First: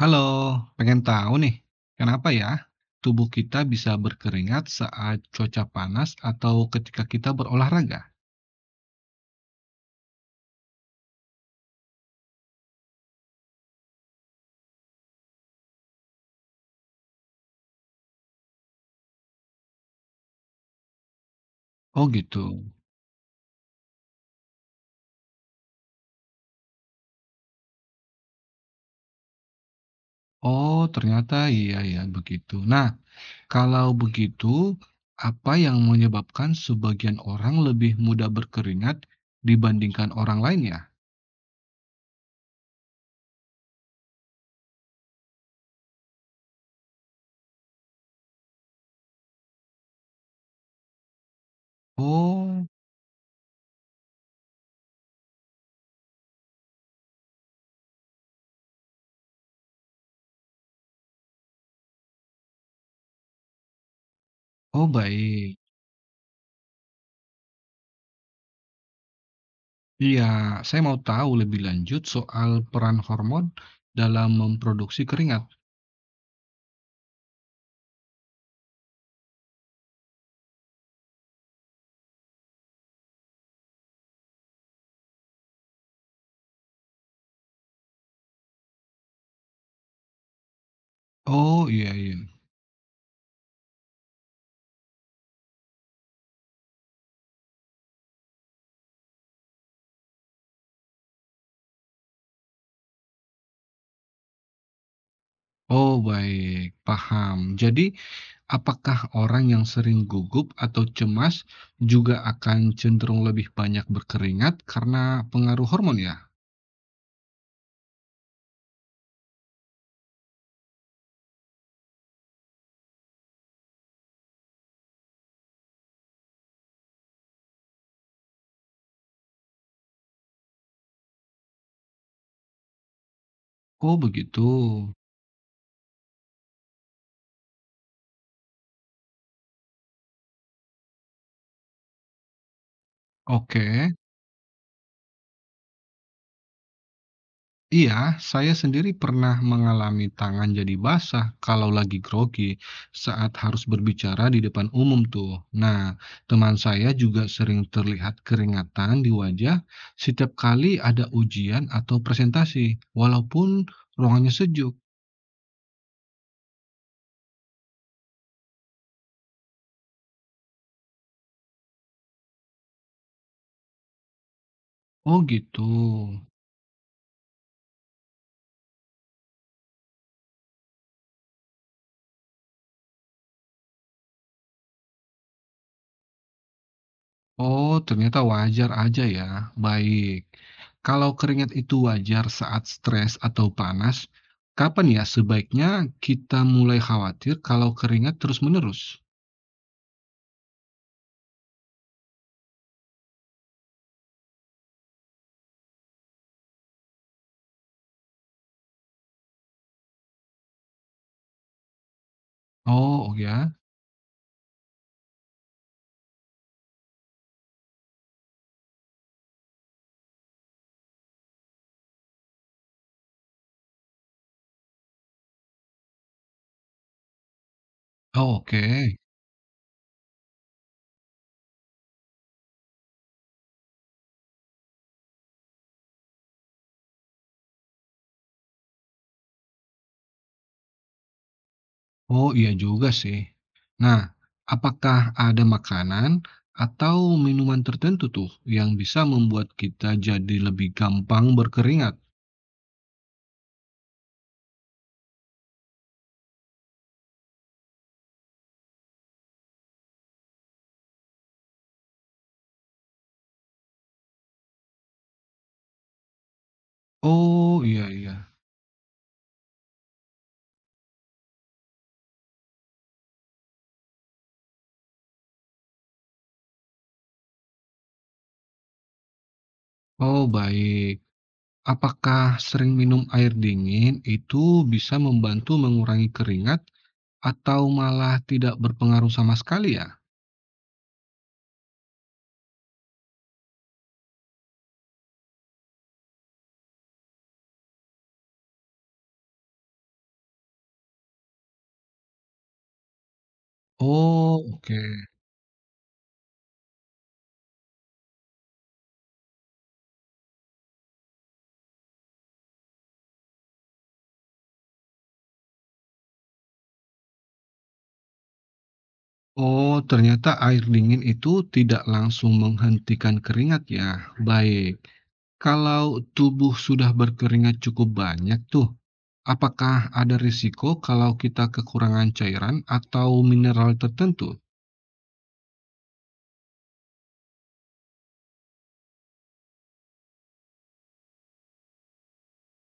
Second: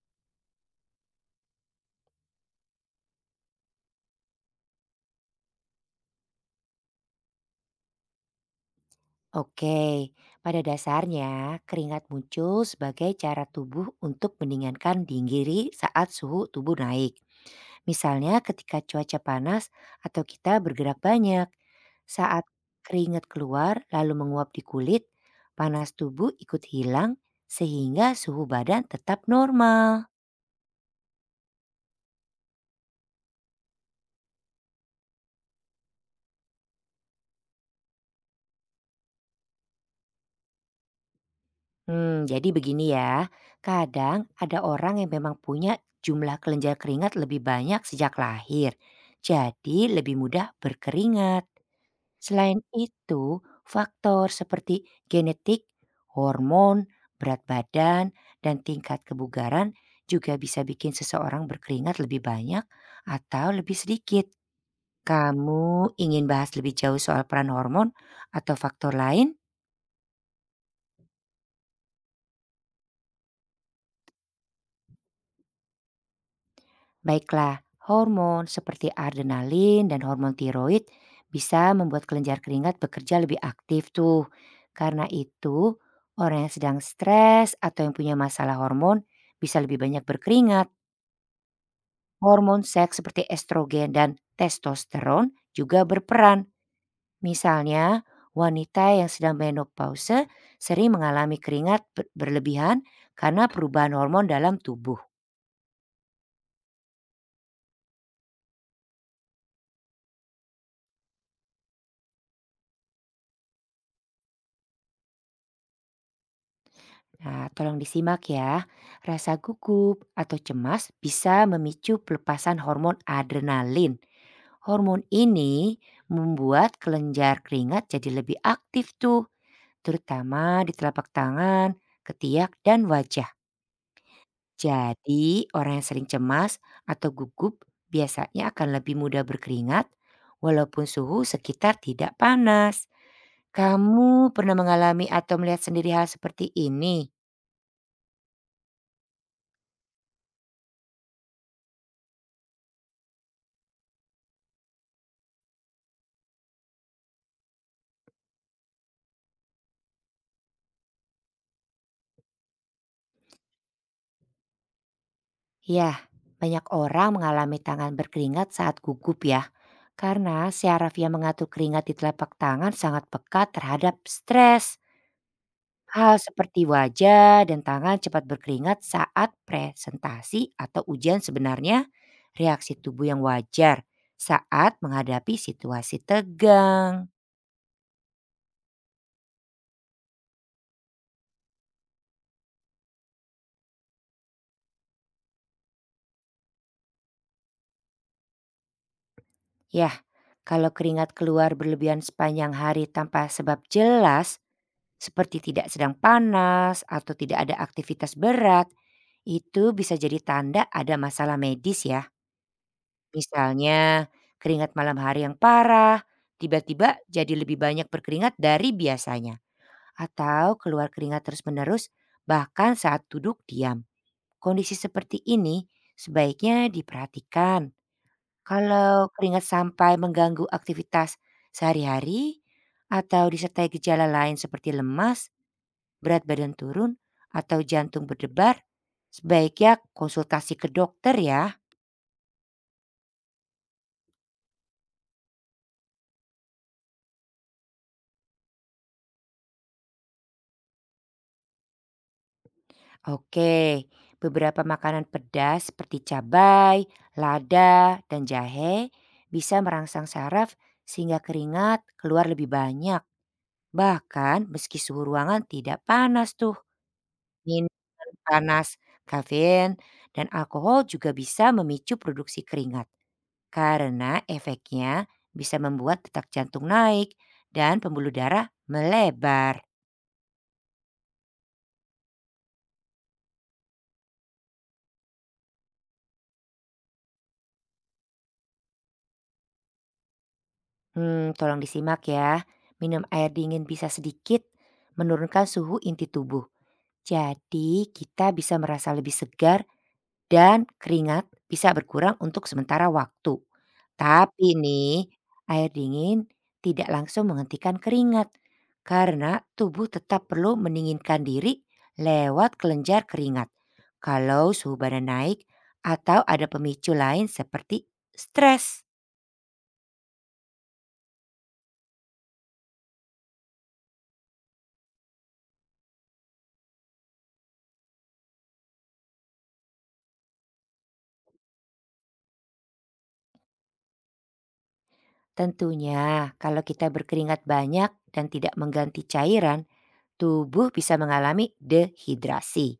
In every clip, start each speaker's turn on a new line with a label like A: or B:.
A: Halo, pengen tahu nih, kenapa ya tubuh kita bisa berkeringat saat cuaca panas atau ketika kita berolahraga?
B: Oke, pada dasarnya keringat muncul sebagai cara tubuh untuk mendinginkan diri saat suhu tubuh naik. Misalnya ketika cuaca panas atau kita bergerak banyak.
A: Oh gitu.
B: Saat keringat keluar lalu menguap di kulit, panas tubuh ikut hilang sehingga suhu badan tetap normal.
A: Oh, ternyata iya ya begitu. Nah, kalau begitu, apa yang menyebabkan sebagian orang lebih mudah berkeringat dibandingkan orang lain ya?
B: Jadi begini ya, kadang ada orang yang memang punya jumlah kelenjar keringat lebih banyak sejak lahir, jadi lebih mudah berkeringat. Selain
A: Oh,
B: itu, faktor seperti genetik, hormon, berat badan, dan tingkat kebugaran juga bisa bikin seseorang berkeringat lebih banyak atau lebih sedikit.
A: oh baik.
B: Kamu ingin bahas lebih jauh soal peran hormon atau faktor lain?
A: Iya, saya mau tahu lebih lanjut soal peran hormon dalam memproduksi keringat.
B: Baiklah, hormon seperti adrenalin dan hormon tiroid bisa membuat kelenjar keringat bekerja lebih aktif tuh. Karena itu, orang yang sedang stres atau yang punya masalah hormon bisa lebih banyak berkeringat.
A: Oh iya iya.
B: Hormon seks seperti estrogen dan testosteron juga berperan. Misalnya, wanita yang sedang menopause sering mengalami berlebihan karena perubahan hormon dalam tubuh.
A: Oh, baik, paham. Jadi, apakah orang yang sering gugup atau cemas juga akan cenderung lebih banyak berkeringat karena pengaruh hormon ya?
B: Nah, tolong disimak ya. Rasa gugup atau cemas bisa memicu pelepasan hormon adrenalin. Hormon ini membuat kelenjar keringat jadi lebih aktif tuh, terutama di telapak tangan, ketiak, dan wajah.
A: Oh, begitu.
B: Jadi, orang yang sering cemas atau gugup biasanya akan lebih mudah berkeringat walaupun suhu sekitar tidak panas.
A: Oke.
B: Kamu pernah mengalami atau melihat sendiri hal seperti ini?
A: Iya, saya sendiri pernah mengalami tangan jadi basah kalau lagi grogi saat harus berbicara di depan umum tuh. Nah, teman saya juga sering terlihat keringatan di wajah setiap kali ada ujian atau presentasi, walaupun ruangannya sejuk.
B: Ya, banyak orang mengalami tangan berkeringat saat gugup ya, karena syaraf yang mengatur keringat di telapak tangan sangat pekat terhadap stres.
A: Oh gitu.
B: Hal seperti wajah dan tangan cepat berkeringat saat presentasi atau ujian sebenarnya reaksi tubuh yang wajar saat menghadapi situasi tegang.
A: Oh, ternyata wajar aja ya. Baik. Kalau keringat itu wajar saat stres atau panas, kapan ya sebaiknya kita mulai khawatir kalau keringat terus-menerus?
B: Ya, kalau keringat keluar berlebihan sepanjang hari tanpa sebab jelas, seperti tidak sedang panas atau tidak ada aktivitas berat, itu bisa jadi tanda ada masalah medis ya.
A: Oh oh ya,
B: Misalnya keringat malam hari yang parah, tiba-tiba jadi lebih banyak berkeringat dari biasanya. Atau keluar keringat terus-menerus bahkan saat duduk diam. Kondisi seperti ini sebaiknya diperhatikan.
A: oh, oke.
B: Kalau keringat sampai mengganggu aktivitas sehari-hari atau disertai gejala lain seperti lemas, berat badan turun, atau jantung berdebar, sebaiknya konsultasi ke dokter ya.
A: Oh iya juga sih. Nah, apakah ada makanan atau minuman tertentu tuh yang bisa membuat kita jadi lebih gampang berkeringat?
B: Oke, beberapa makanan pedas seperti cabai, lada, dan jahe bisa merangsang saraf sehingga keringat keluar lebih banyak. Bahkan meski suhu ruangan tidak panas tuh.
A: Oh iya
B: Minuman
A: iya.
B: panas, kafein, dan alkohol juga bisa memicu produksi keringat. Karena efeknya bisa membuat detak jantung naik dan pembuluh darah melebar.
A: Oh baik. Apakah sering minum air dingin itu bisa membantu mengurangi keringat? Atau malah tidak berpengaruh sama sekali ya?
B: Tolong disimak ya. Minum air dingin bisa sedikit menurunkan suhu inti tubuh. Jadi kita bisa merasa lebih segar dan keringat bisa berkurang untuk sementara waktu.
A: Oh,
B: Tapi
A: oke.
B: nih, air dingin tidak langsung menghentikan keringat karena tubuh tetap perlu mendinginkan diri lewat kelenjar keringat. Kalau suhu badan naik atau ada pemicu lain seperti stres.
A: Oh, ternyata air dingin itu tidak langsung menghentikan keringat ya? Baik. Kalau tubuh sudah berkeringat cukup banyak tuh, apakah ada risiko kalau kita kekurangan cairan atau mineral tertentu?
B: Tentunya, kalau kita berkeringat banyak dan tidak mengganti cairan, tubuh bisa mengalami dehidrasi.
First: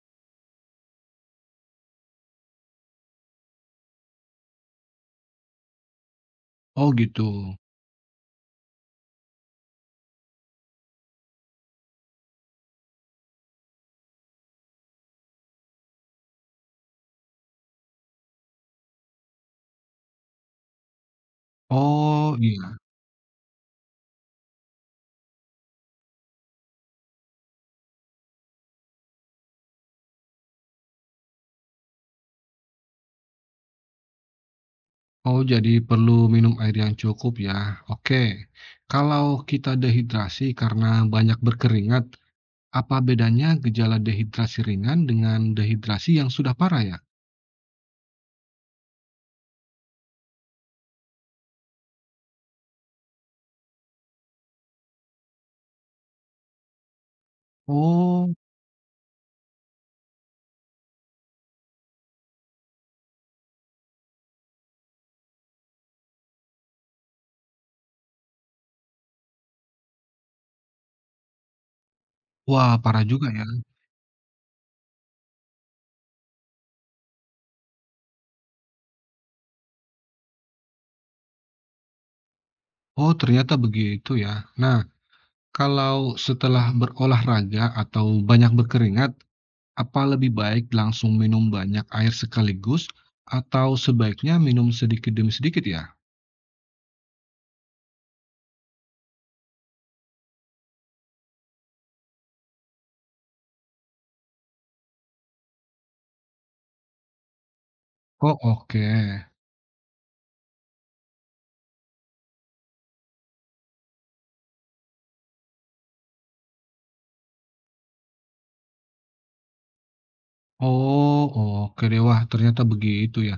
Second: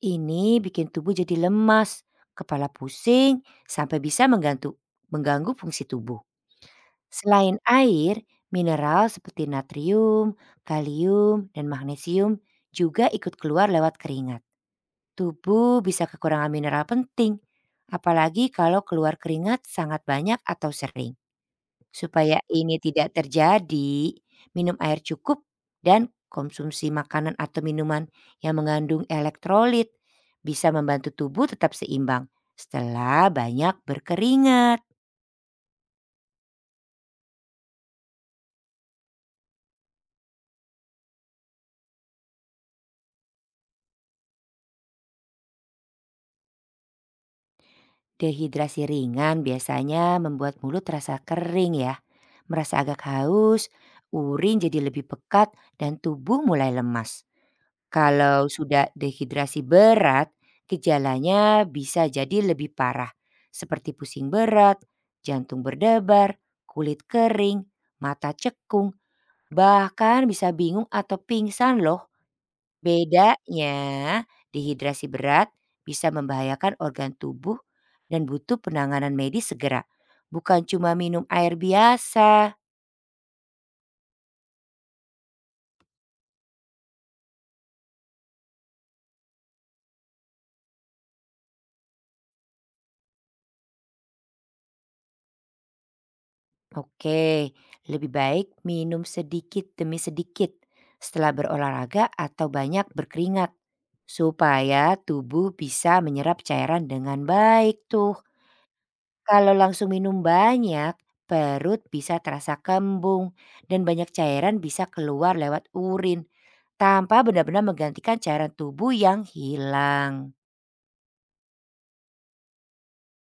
B: Ini bikin tubuh jadi lemas, kepala pusing, sampai bisa mengganggu fungsi tubuh.
A: Oh, gitu.
B: Selain air, mineral seperti natrium, kalium, dan magnesium juga ikut keluar lewat keringat. Tubuh bisa kekurangan mineral penting, apalagi kalau keluar keringat sangat banyak atau sering.
A: Oh,
B: Supaya
A: iya.
B: ini tidak terjadi, minum air cukup dan konsumsi makanan atau minuman yang mengandung elektrolit bisa membantu tubuh tetap seimbang setelah banyak berkeringat.
A: Oh, jadi perlu minum air yang cukup ya. Oke. Kalau kita dehidrasi karena banyak berkeringat, apa bedanya gejala dehidrasi ringan dengan dehidrasi yang sudah parah ya?
B: Dehidrasi ringan biasanya membuat mulut terasa kering ya, merasa agak haus, urin jadi lebih pekat dan tubuh mulai lemas.
A: Oh,
B: Kalau sudah dehidrasi berat, gejalanya bisa jadi lebih parah, seperti pusing berat, jantung berdebar, kulit kering, mata cekung, bahkan bisa bingung atau pingsan loh.
A: wah parah juga ya.
B: Bedanya, dehidrasi berat bisa membahayakan organ tubuh dan butuh penanganan medis segera, bukan cuma minum air biasa.
A: Oh, ternyata begitu ya. Nah, kalau setelah berolahraga atau banyak berkeringat, apa lebih baik langsung minum banyak air sekaligus atau sebaiknya minum sedikit demi sedikit ya?
B: Oke, lebih baik minum sedikit demi sedikit setelah berolahraga atau banyak berkeringat supaya tubuh bisa menyerap cairan dengan baik tuh.
A: Oh, oke.
B: Kalau langsung minum banyak, perut bisa terasa kembung dan banyak cairan bisa keluar lewat urin tanpa benar-benar menggantikan cairan tubuh yang hilang.
A: Oh, oke deh. Wah, ternyata begitu ya.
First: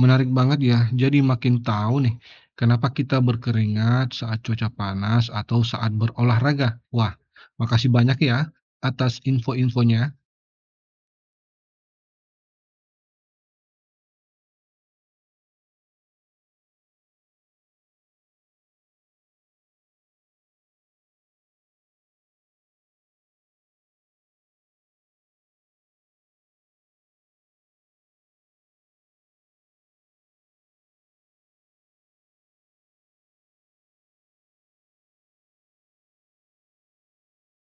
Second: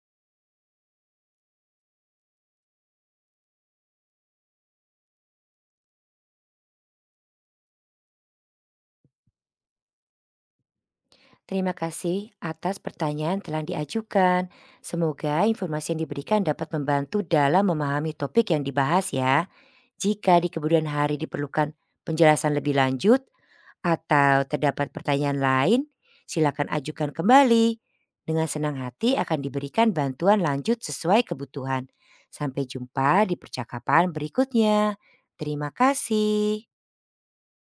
A: Menarik banget ya. Jadi makin tahu nih kenapa kita berkeringat saat cuaca panas atau saat berolahraga. Wah, makasih banyak ya atas info-infonya.
B: Terima kasih atas pertanyaan telah diajukan. Semoga informasi yang diberikan dapat membantu dalam memahami topik yang dibahas ya. Jika di kemudian hari diperlukan penjelasan lebih lanjut atau terdapat pertanyaan lain, silakan ajukan kembali. Dengan senang hati akan diberikan bantuan lanjut sesuai kebutuhan. Sampai jumpa di percakapan berikutnya. Terima kasih.